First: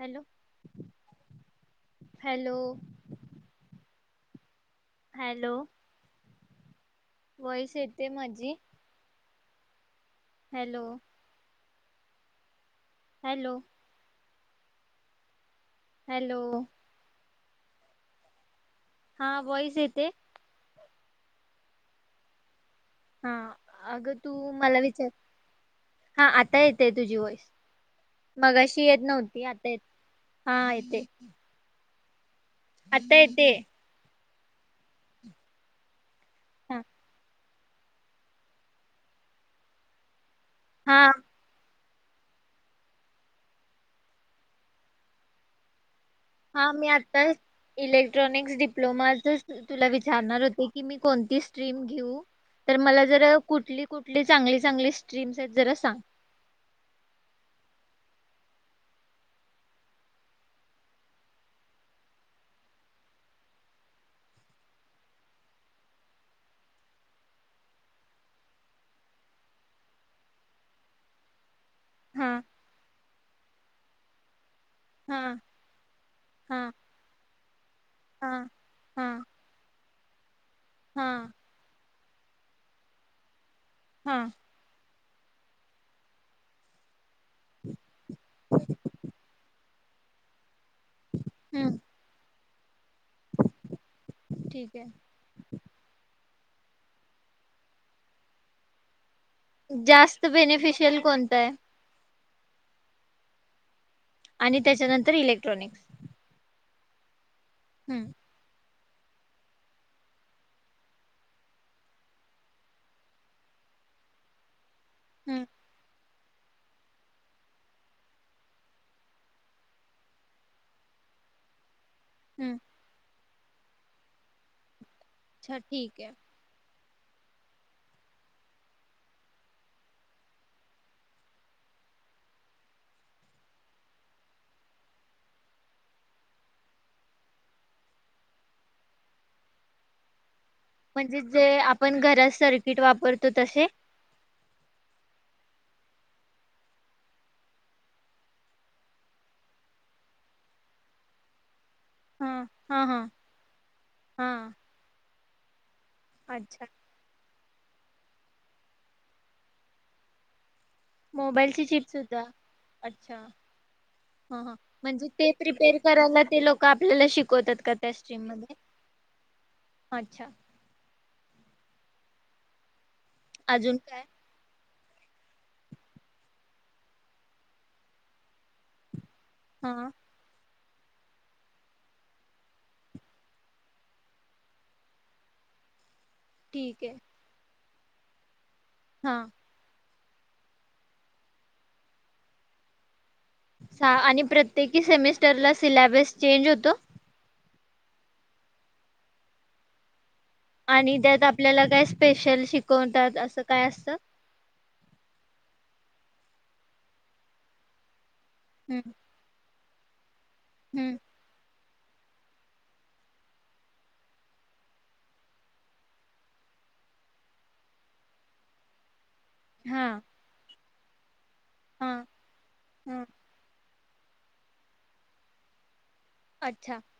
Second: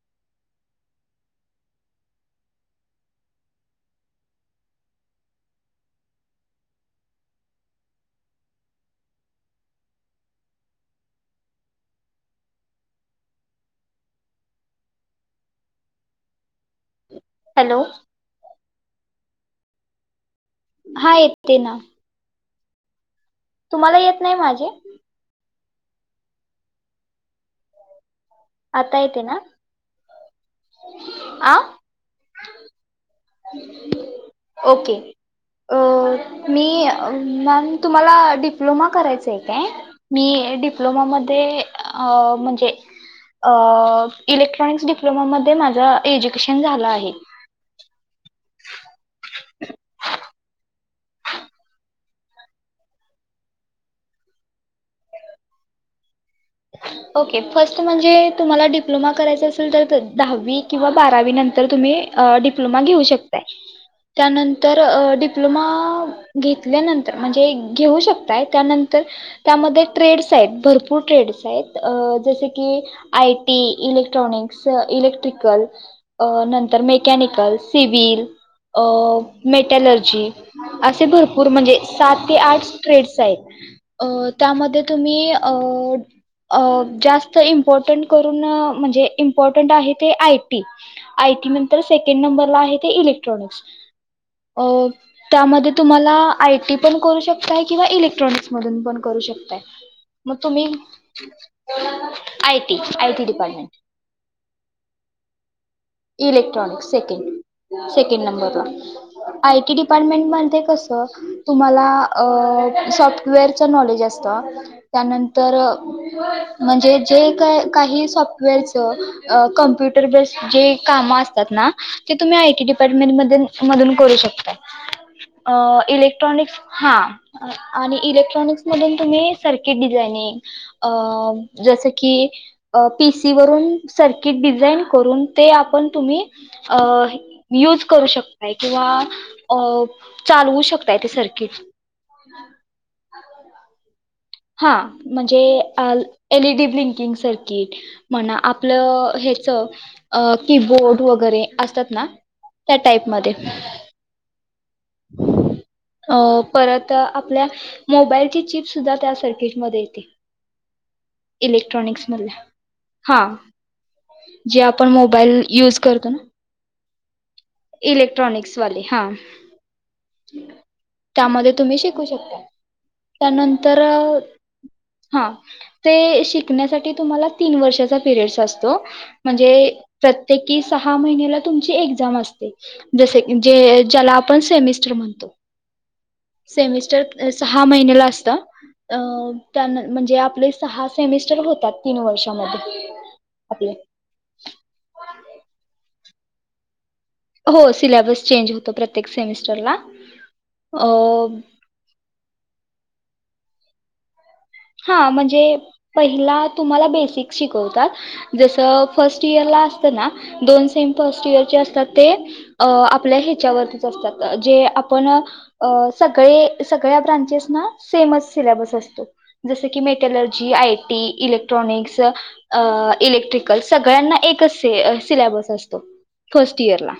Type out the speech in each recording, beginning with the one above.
Hello hello hello voice येते माझी hello hello hello hello हा व्हॉइस येते. हा येते ना हा तुम्हाला अगं येत तू नाही माझे मला विचार हा आता येतंय तुझी व्हॉइस मगाशी आता येत येते ना नव्हती आता येतं हा येते. आ आता येते. ओके अ अ मी हा अ मॅम तुम्हाला डिप्लोमा करायचाय काय मी हा डिप्लोमामध्ये अ अ म्हणजे अ अ इलेक्ट्रॉनिक्स डिप्लोमामध्ये माझा एज्युकेशन झालं आहे. क्ट्रॉनिक डिप्लोमा तेच तुला विचारणार होते की मी कोणती स्ट्रीम घेऊ. तर मला जर कुठली कुठली चांगली चांगली स्ट्रीम्स आहेत जरा सांग. ओके फर्स्ट म्हणजे तुम्हाला डिप्लोमा करायचा असेल तर, दहावी किंवा बारावी नंतर तुम्ही अ डिप्लोमा घेऊ शकताय. त्यानंतर अ डिप्लोमा घेतल्यानंतर म्हणजे घेऊ शकताय. त्यानंतर त्यामध्ये ट्रेड्स आहेत भरपूर ट्रेड्स शाळेत अ हा जस की आय टी इलेक्ट्रॉनिक् स हा इक्ट्रिकल अ हा नंतर मेकॅनिकल सिविल हा अ हा मेट एलर्जी. असे हा भरपूर म्हणजे सात ते आठ, ट्रेडस् आहेत. अ हा त्यामध्ये तुम्ही अ अ जास्त इंपॉर्टन्ट करून म्हणजे इंपॉर्टन्ट आहे. ते आयटी, आयटी हम्म नंतर सेकंड नंबरला आहे. ते इलेक्ट्रॉनिक्स अ ठीक आहे त्यामध्ये तुम्हाला आय टी पण करू शकताय, किंवा इलेक्ट्रॉनिक्स मधून पण करू शकताय. जास्त मग तुम्ही बेनिफिशियल कोण [inaudible] I T, I T department आणि त्याच्यानंतर इलेक्ट्रॉनिक्स. इलेक्ट्रॉनिक् सेकेंड हम्म. सेकंड नंबरला. आय टी डिपार्टमेंटमध्ये कसं तुम्हाला सॉफ्टवेअरच नॉलेज असतं. हम्म त्यानंतर म्हणजे जे का काही सॉफ्टवेअरच, कमप्युटर बेस्ड जे काम असतात. ना ते तुम्ही आय हम्म. टी टिपार्टमेंटमध्ये मधून करू शकताय. अ अच्छा ठीक आहे इलेक्ट्रॉनिक्स हा आणि इलेक्ट्रॉनिक्स मधून, तुम्ही सर्किट डिझाइनिंग जस की, पीसी वरून सर्किट डिझाईन करून ते आप पण तुम्ही युज करू शकताय. किंवा अ चालवू शकताय ते म्हणजे जे सर्किट आपण घरात सर्किट वापरतो. तसे? हा म्हणजे एलईडी ब्लिंकिंग सर्किट, म्हणा आपलं हेच कीबोर्ड वगैरे असतात. ना हा त्या हा हा टाईपमध्ये. हा अ अच्छा परत आपल्या मोबाईल ची चिप सुद्धा सर्कीटमध्ये येते. मोबाईलची इलेक्ट्रॉनिक्स चिप्ससुधा मधल्या अच्छा, हा हा हा जे आपण म्हणजे ते मोबाईल प्रिपेर करायला. ते लोक आप आपल्याला शिक इलेक्ट्रनिक्सवाले हा. अच्छा त्यामध्ये तुम्ही शि शिकु शकताय. अजून त्यानंतर काय हा ते शिकण्यासाठी तुम्हाला तीन वर्षाचा पिरियड्स असतो. म्हणजे हा प्रत्येक कि सहा महिन्याला तुमची एक्झाम अस जसे जे ज्याला आपण सेमिस्टर म्हणतो. ठीक आहे सेमिस्टर सहा महिन्याला असत अ हा त्यान म्हणजे आपले सहा सेमिस्टर होतात तीन वर्षामध्ये. आपले सा आणि प्रत्येकी सेमेस्टरला सिल्याबस चेंज होतो? हो सिल्याबस चेंज होतो प्रत्येक सेमिस्टरला. आणि त्यात अ आपल्याला काय स्पेशल शिक कोणतात असं काय असतं? हा म्हणजे पहिला तुम्हाला बेसिक शिकवतात जसं हम्म फर्स्ट इयर ला असत ना दोन सेम हम्म फर्स्ट इयरचे असतात. ते आपल्या ह्याच्यावरतीच असतात जे आपण सगळे सगळ्या ब्रांचेस ना सेमच सिलेबस असतो. जस की हा मेट्यालर्जी आय टी ईलेक हा ट्रोनिक्स हा इलेक्ट्रिकल सगळ्यांना एकच सिल्याबस असतो. फर्स्ट अच्छा इयर ला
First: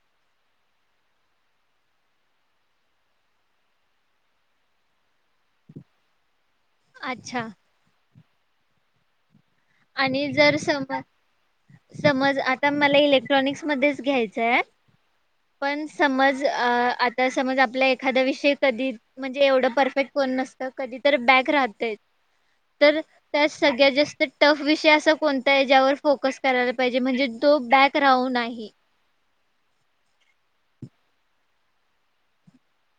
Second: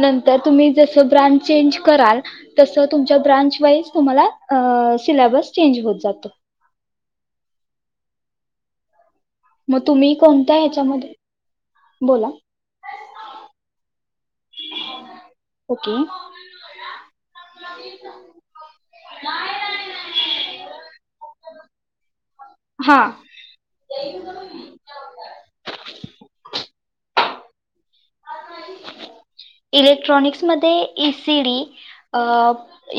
नंत तर तुम्ही जस ब्रांच चेंज कराल तसं तुमच्या ब्रांच वाईज तुम्हाला अ सिल्याबस चेंज होत जा अच्छा मग तुम्ही आणि कोणत्या जर सम ह्याच्यामध्ये बोला समज आता मला इलेक्ट्रॉनिकस मध्येच घ्यायचय पण ओके समज आता समज आपल्या एखा्दया विषय कधी म्हणजे एवढ परफेक्ट कोण नसत कधी बॅ राहतयच. हा तर त्यात सगळ्यात जास्त ते अस कोणत्या हेच्यावर फोकस करायला पाहिजे म्हणजे तो बॅक राऊ नाही? इलेक्ट्रॉनिक्समध्ये E C D,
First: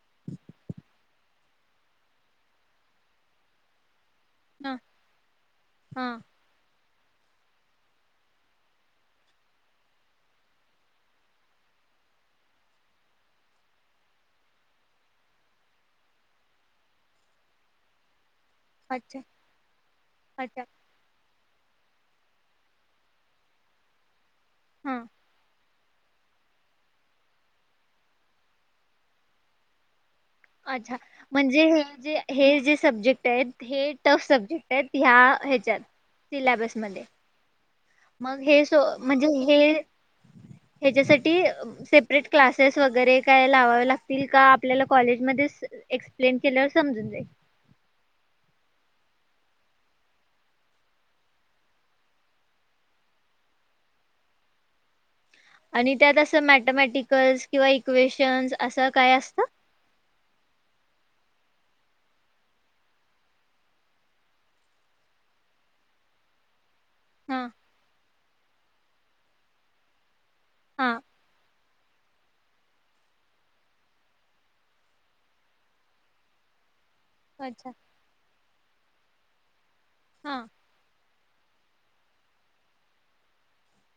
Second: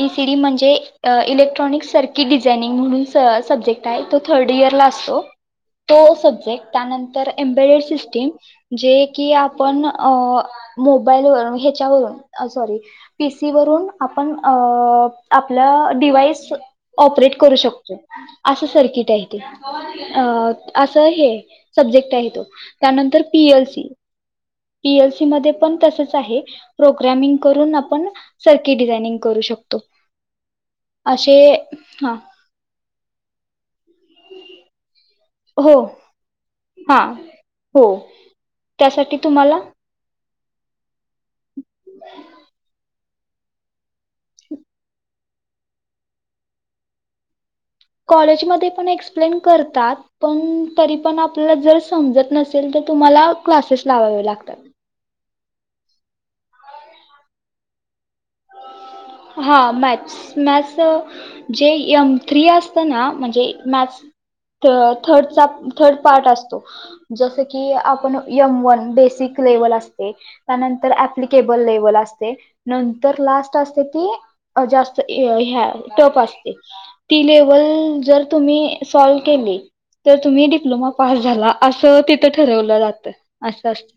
E C D म्हणजे इलेक्ट्रॉनिक्स सर्कि डिझायनिंग म्हणून स सब्जेक्ट आहे. तो थर्ड इयर ह ला असतो, तो हा सब्जेक्ट त्यानंतर embedded system जे की आपण अ मोबाईलवर ह्याच्यावरून सॉरी पी सी वरून आपण आ आपला डिवाइस ऑपरेट करू शकतो. असं सर्किट अच्छा आहे ते. अ अच्छा असं हे, सब्जेक्ट आहे तो त्यानंतर पीएल सी पी हा ओ सी मध्ये पण तसंच आहे प्रोग्रमिंग करून आपण सारखी डिझानिंग करू शकतो. अच्छा असे म्हणजेे हे हा जे हे दिसत सब्जेक्ट आहेत. हे सब्जेक्ट आहेत ह्या ह्याच्यात हो सिल्याबस हा मध्ये. हो मग हे स त्यासाठी म्हणजे तुम्हाला हे हेच्या साठी ही सेपरेट क्लासेस वगैरे काय लावावे लागतील का आपल्याला कॉलेज मध्ये एक्सप्लेन केल्यावर समजून जाईल कॉलेजमध्ये पण एक्सप्लेन करतात, पण तरी पण आपला जर समजतं नसेल तर तुम्हाला क्लासेस लावावे लागतात. आणि त्यात असं मॅथेमॅटिकल्स किंवा इक्वेशन्स असा हा, मॅथ्स मॅथ्स अ जे एम थ्री असतं ना, म्हणजे मॅथ्सचा थर्डचा थर्ड पार्ट असतो. जसं हा की आपण यम बेसिक लेवल असते. त्यानंतर अऍप्लिकेबल एप्लीकेबल असते. नंतर लास्ट असते. ते जास्त ह्या टप असते. ती अच्छा. लेवल जर तुम्ही सॉल्व केली, तर हा तुम्ही डिप्लोमा पास झाला असं तिथं ठरवलं जातं असं असतं.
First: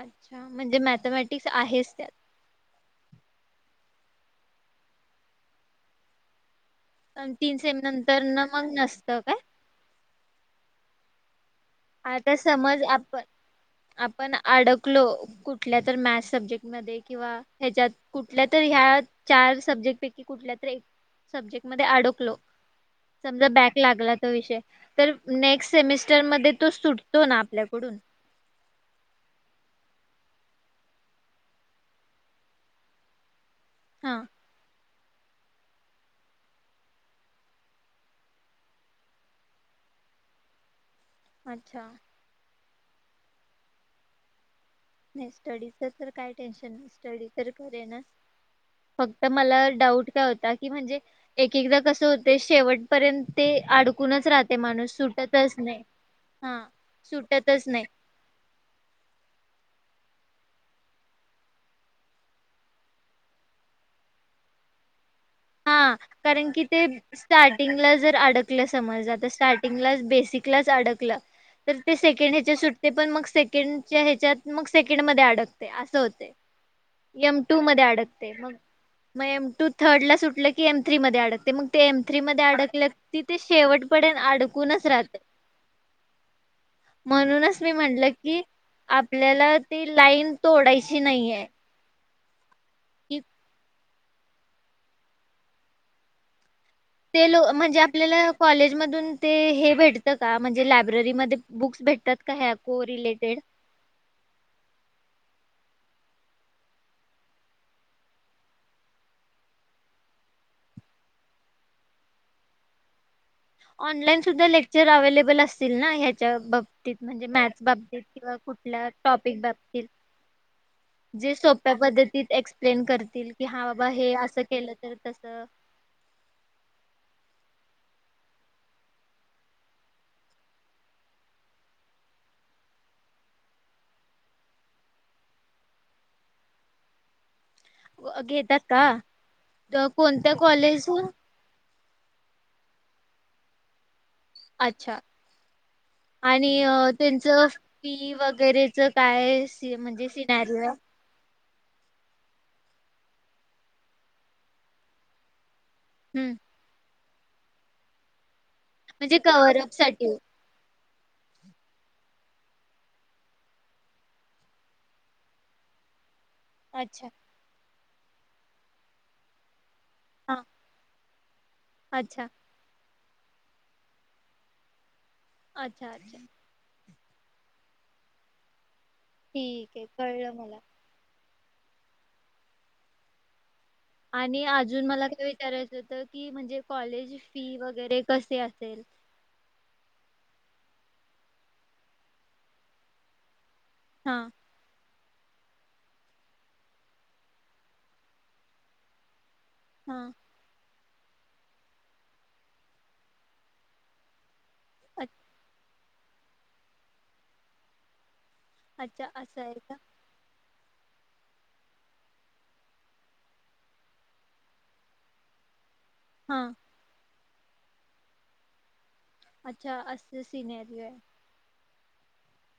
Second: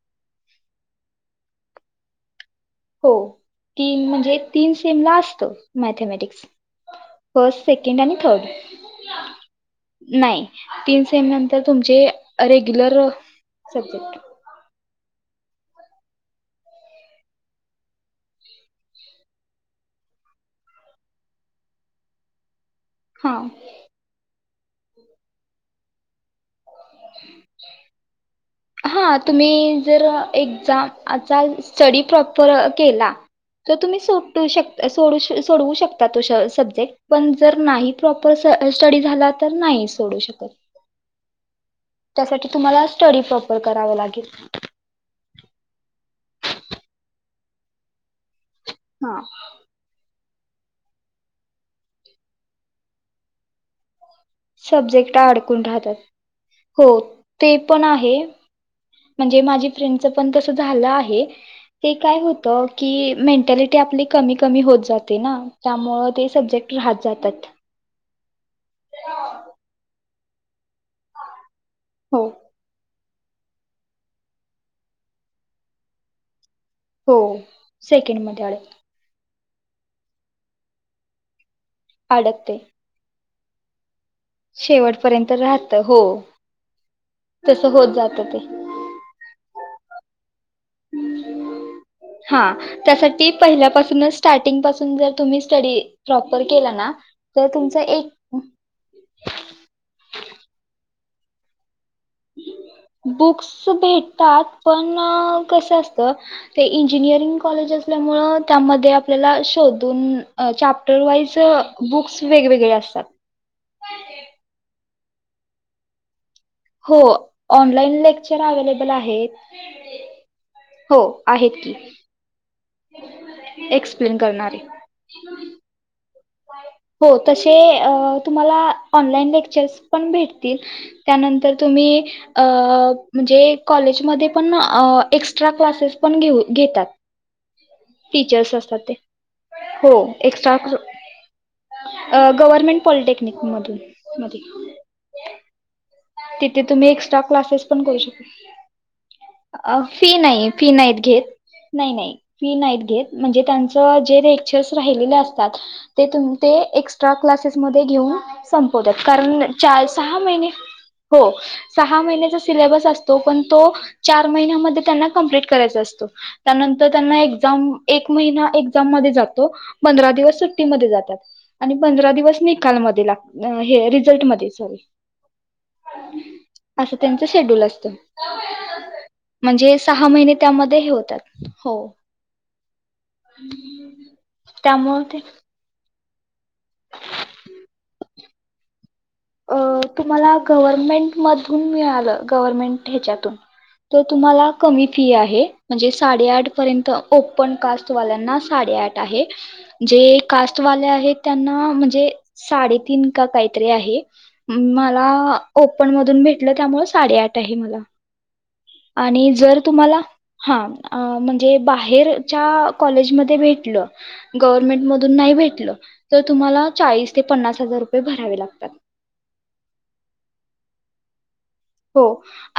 अच्छा, म्हणजे मॅथमॅटिक्स आहेच त्यात हो तीन म्हणजे तीन सेमला असतं मॅथमॅटिक्स. पण तीन फर्स्ट से सेकंड आणि नंतर न थर्ड मग नसतं काय नाही तीन सेमी तर तुमचे आता समज रेग्युलर सब्जेक्ट लो कुठल्या तर मॅथ्स सब्जेक्ट मध्ये किंवा, ह्याच्यात कुठल्या तर ह्या चार सब्जेक्ट पैकी कुठल्या तर एक सबजेक्ट मध्ये अडकलो. हां समजा बॅक लागला तो विषय तर नेक्स्ट सेमीस्टर मध्ये तो सुटतो ना आपल्याकडून हा तुम्ही जर एक्झाम, आचा स्टडी प्रॉपर अ केला. त तुम्ही हा सुटू शक सोडू श सोडवू शकता तो सब्जेक्ट, पण जर नाही प्रॉपर स स्टडी झाला, तर नाही सोडू शकत. अच्छा. त्यासाठी तुम्हाला स्टडी पप पण करावं लागेल? स्टडीच, तर काय टेन्शन नाही स्टडी खर हे ना. हा त मला डाऊट काय होत. का की म्हणजे एकेकदा कसं होतय, शेवट पर्यंत ते आडक सब्जेक्ट आडकून राहतात, हा हो ते सुटतच पण नाही आहे म्हणजे माझी फ्रेंड तीच पण तस झालं आहे. ते काय होत की मेंटॅलिटी आपली कमी, कमी होत जात ते ना हा त्यामुळ ते कारण सब्जेक्ट राहत जातात. कल समज आता स्टार्टिंगलाच, बेसिकलाच. अडकल तर ते हो सेकेंडहेच्या सुट्टीत पण मग सेकंडच्या ह्याच्यात, मग सेकंड मध्ये अडकतय, असं होतय. हो एम टू मध्ये अडकतंय, सेकंडमध्ये मग अडक मग एम तू थर्ड ला सुट म्हणलं की एम थ्री मध्ये अडकतय मग ते एमथ्री मध्ये अडकते अडकल. ती ते शेवट शेवटपर्यंत राहतं हो! म्हणूनच तसं मी होत म्हनलं जातं ते की आपल्याला ती लाईन तोडायशी नाहीय. हा! त्यासाठी पहिल्यापासू् न स्टार्टिंग पासून जर तुम्ही, स्टडी प्रॉपर केला ना केल तर म्हणजे तुमचा एक आपल्याला कॉलेजमधून, ते हे भेटत का म्हणजे लॅब ब्ररीमध्ये बुक्स भेट बुक्स भेटतात पण कसं असत ते इंजिनियरिंग कॉलेज, असल्यामुळे त्यामध्ये आपल्याला शोधून चाप्टर वाईज बुक्स वेगवेगळे असतात. ऑनलाईन सुद्धा लेक्चर अवेलेबल असतील ना ह्या च्या बाबतीत हो म्हणजे मॅथ ऑनलाईन बाबतीत किंवा लेक्चर कुठल्या अवेलेबल आहेत टाॅपीक बाबतीत हो जे आहेत की सोप्यापद्धतीत एक्स प्लेन करतील की हा बाबा हे एक्सप्लेन असं करणारे केलं तर तसं हो तशे तुम्हाला ऑनलाईन लेक्चर्स पण भेटतील, त्यानंतर तुम्ही अ म्हणजे कॉलेजमध्ये पण अ एक्ट्रा क्लासेस पण घेऊ‌‌ घेतात. व अ टीचर्स घेतात असतात ते का? कोणत्या कॉलेजून? अ गव्हर्नमेंट पॉलिटेक्निक मधून. अच्छा [unintelligible] आणि तुम्ही अ एक्स्ट्रा तेंचं क्लासेस पण करू फी शकता. वगैरेच काय स म्हणजे फी नाही फी सिनारीओ नाहीत घेत नाही नाही फी नाहीत घेत, म्हणजे त्यांच जे लेक्चर्स राहिलेले असतात ते हम्म. तुम ते एक्स एस्ट्रा क्लासेसमध्ये घेऊन संपवतात म्हणजे कारण कव्हरअप चार साठी सहा महिने हो सहा महिन्याचा सिलेबस असतो. पण तो चार महिन्यामध्ये त्यांना कंप्लीट करायचा असतो. त्यानंतर अच्छा त्यांना एक्झाम एक महिना एक्झाम मध्ये जातो. पंधरा दिवस हा सुट्टीमध्ये जातात. आणि पंधरा अच्छा दिवस निकाल मध्ये ला अ हे रिझल्टमध्ये सॉरी. अच्छा. अच्छा. त्यांच शेड्यूल असत. म्हणजे ठीक आहे सहा कळलं महिने मला त्यामध्ये हे होतात. हो. आणि अजून त्यामुळे मला ते काय विचारायचं त की म्हणजे. कॉलेज फी वगैरे. कसे असेल? अ तुम्हाला गव्हर्मेंटमधून मिळालं, गव्हर्मेंट ह्याच्यातून. तो हा तुम्हाला कमी फी आहे. म्हणजे साडेआठ पर्यंत ओपन कास्टवाल्यांना साडेआठ आहे. जे हा कास्टवाले आह हे त्यांना म्हणजे साडेतीन का काहीतरी आहे. मला ओ पण मधून भेटलं, त्यामुळे साडेआठ आहे मला. अच्छा आणि असं जर आहे का तुम्हाला हा. अ म्हणजे बाहेरच्या कॉलेजमध्ये भेटलं, गव्हर्मेंट मधून नाही भेटलं तर हा तुम्हाला चाळीस ते पन्नास हजार रुपये भरावे लागतात. अच्छा अस सिनेरिओ ये. हो.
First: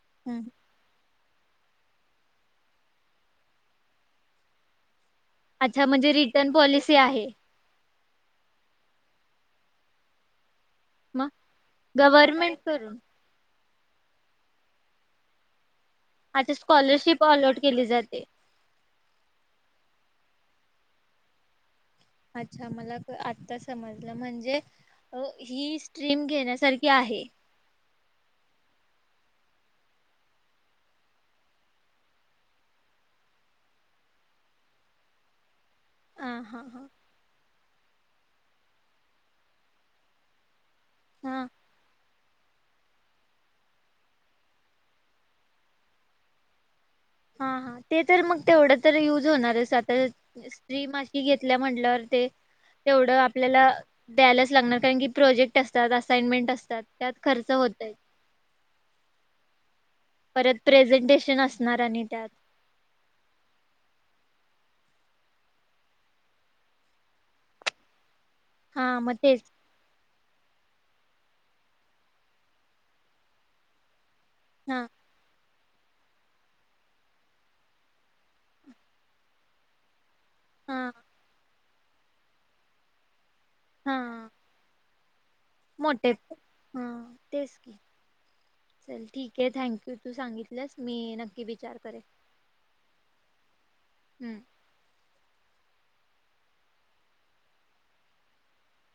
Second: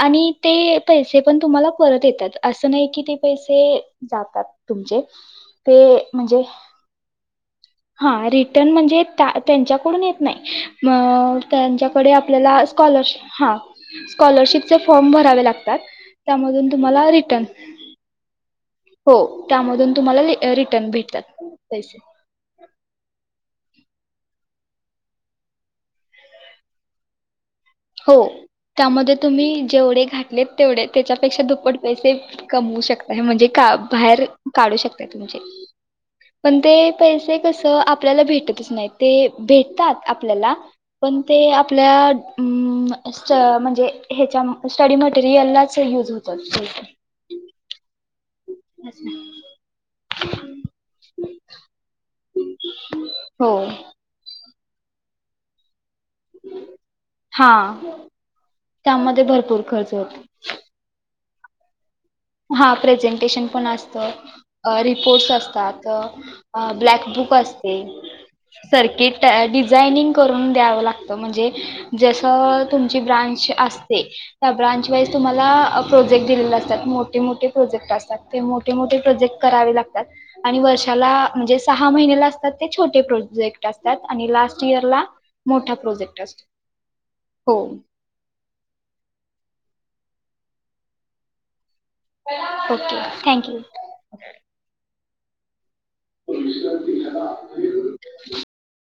आणि ते पैसे पण तुम्हाला परत येतात, असं नाही की ते पैसे जातात तुमचे. अच्छा म्हणजे रिटर्न पॉलिसी आहे. हा रिटर्न म्हणजे त्यांच्याकडून येत नाई मग त्यांच्याकडे गव्हर्मेंट आपल्याला कडून स्कॉलरश हा, स्कॉलरशिपचे फॉर्म भरावे लाग अच्छा त्यामुळे तुम्हाला स्कॉलरशिप रिटन अलॉट केली जाते. हो, त्यामधून तुम्हाला रिटर्न भेटतात पैसे. अच्छा मला आत्ता समजलं म्हणजे ही स्ट्रीम घेण्यासारखी आहे. हो त्यामध्ये तुम्ही जेवढे घातलेत तेवढे त्याच्यापेक्षा दुप्पट पैसे कमवू शकताय. म्हणजे का बाहेर काढू शकताय तुमचे हा पण हा हा ते पैसे कसं आप आपल्याला भेटतच नाहीत, ते भेटतात आपल्याला पण हा ते आपल्या अ स म्हणजे ह्याच्या स्टडी मटेरियललाच युज होतात पैसे. हां हां. ते तर मग तेवढं तर युज होणारच आता थ्री मासी घेतल्या म्हटल्यावर ते तेवढं हो आपल्याला द्यायलाचं लागणार कारण की प्रोजेक्ट अस त्यात असायमेंट असतात त्यात हा खर्च होतय. त्यामध्ये भरपूर खर्च होतो परत प्रेझेंटेशन असणार आणि त्यात हा प्रेझेंटेशन पण असतं. अ रिपोर्ट्स असतात, ब्लॅक बुक असते. हा मग सर्किट तेच डिझायनिंग करून द्याव लागत, म्हणजे जस तुमची ब्रांच असते. त्या हा ब्रांच वाईज तुम्हाला प्रोजेक्ट दिलेले असतात मोठ मोठे-मोठे प्रोजेक्ट असतात, ते मोठे-मोठे प्रोजेक्ट करावे लागतात. आणि हा वर्षाला म्हणजे सहा महिन्याला असतात ते छोटे प्रोजे जेक्ट असतात, हा आणि लास्ट इयर ला मोठे हा तेच हो की चल ठीक आहे थँक यू तू सांगितलंस मी नक्की विचार - ओके थँक यू. हम्म. [unintelligible]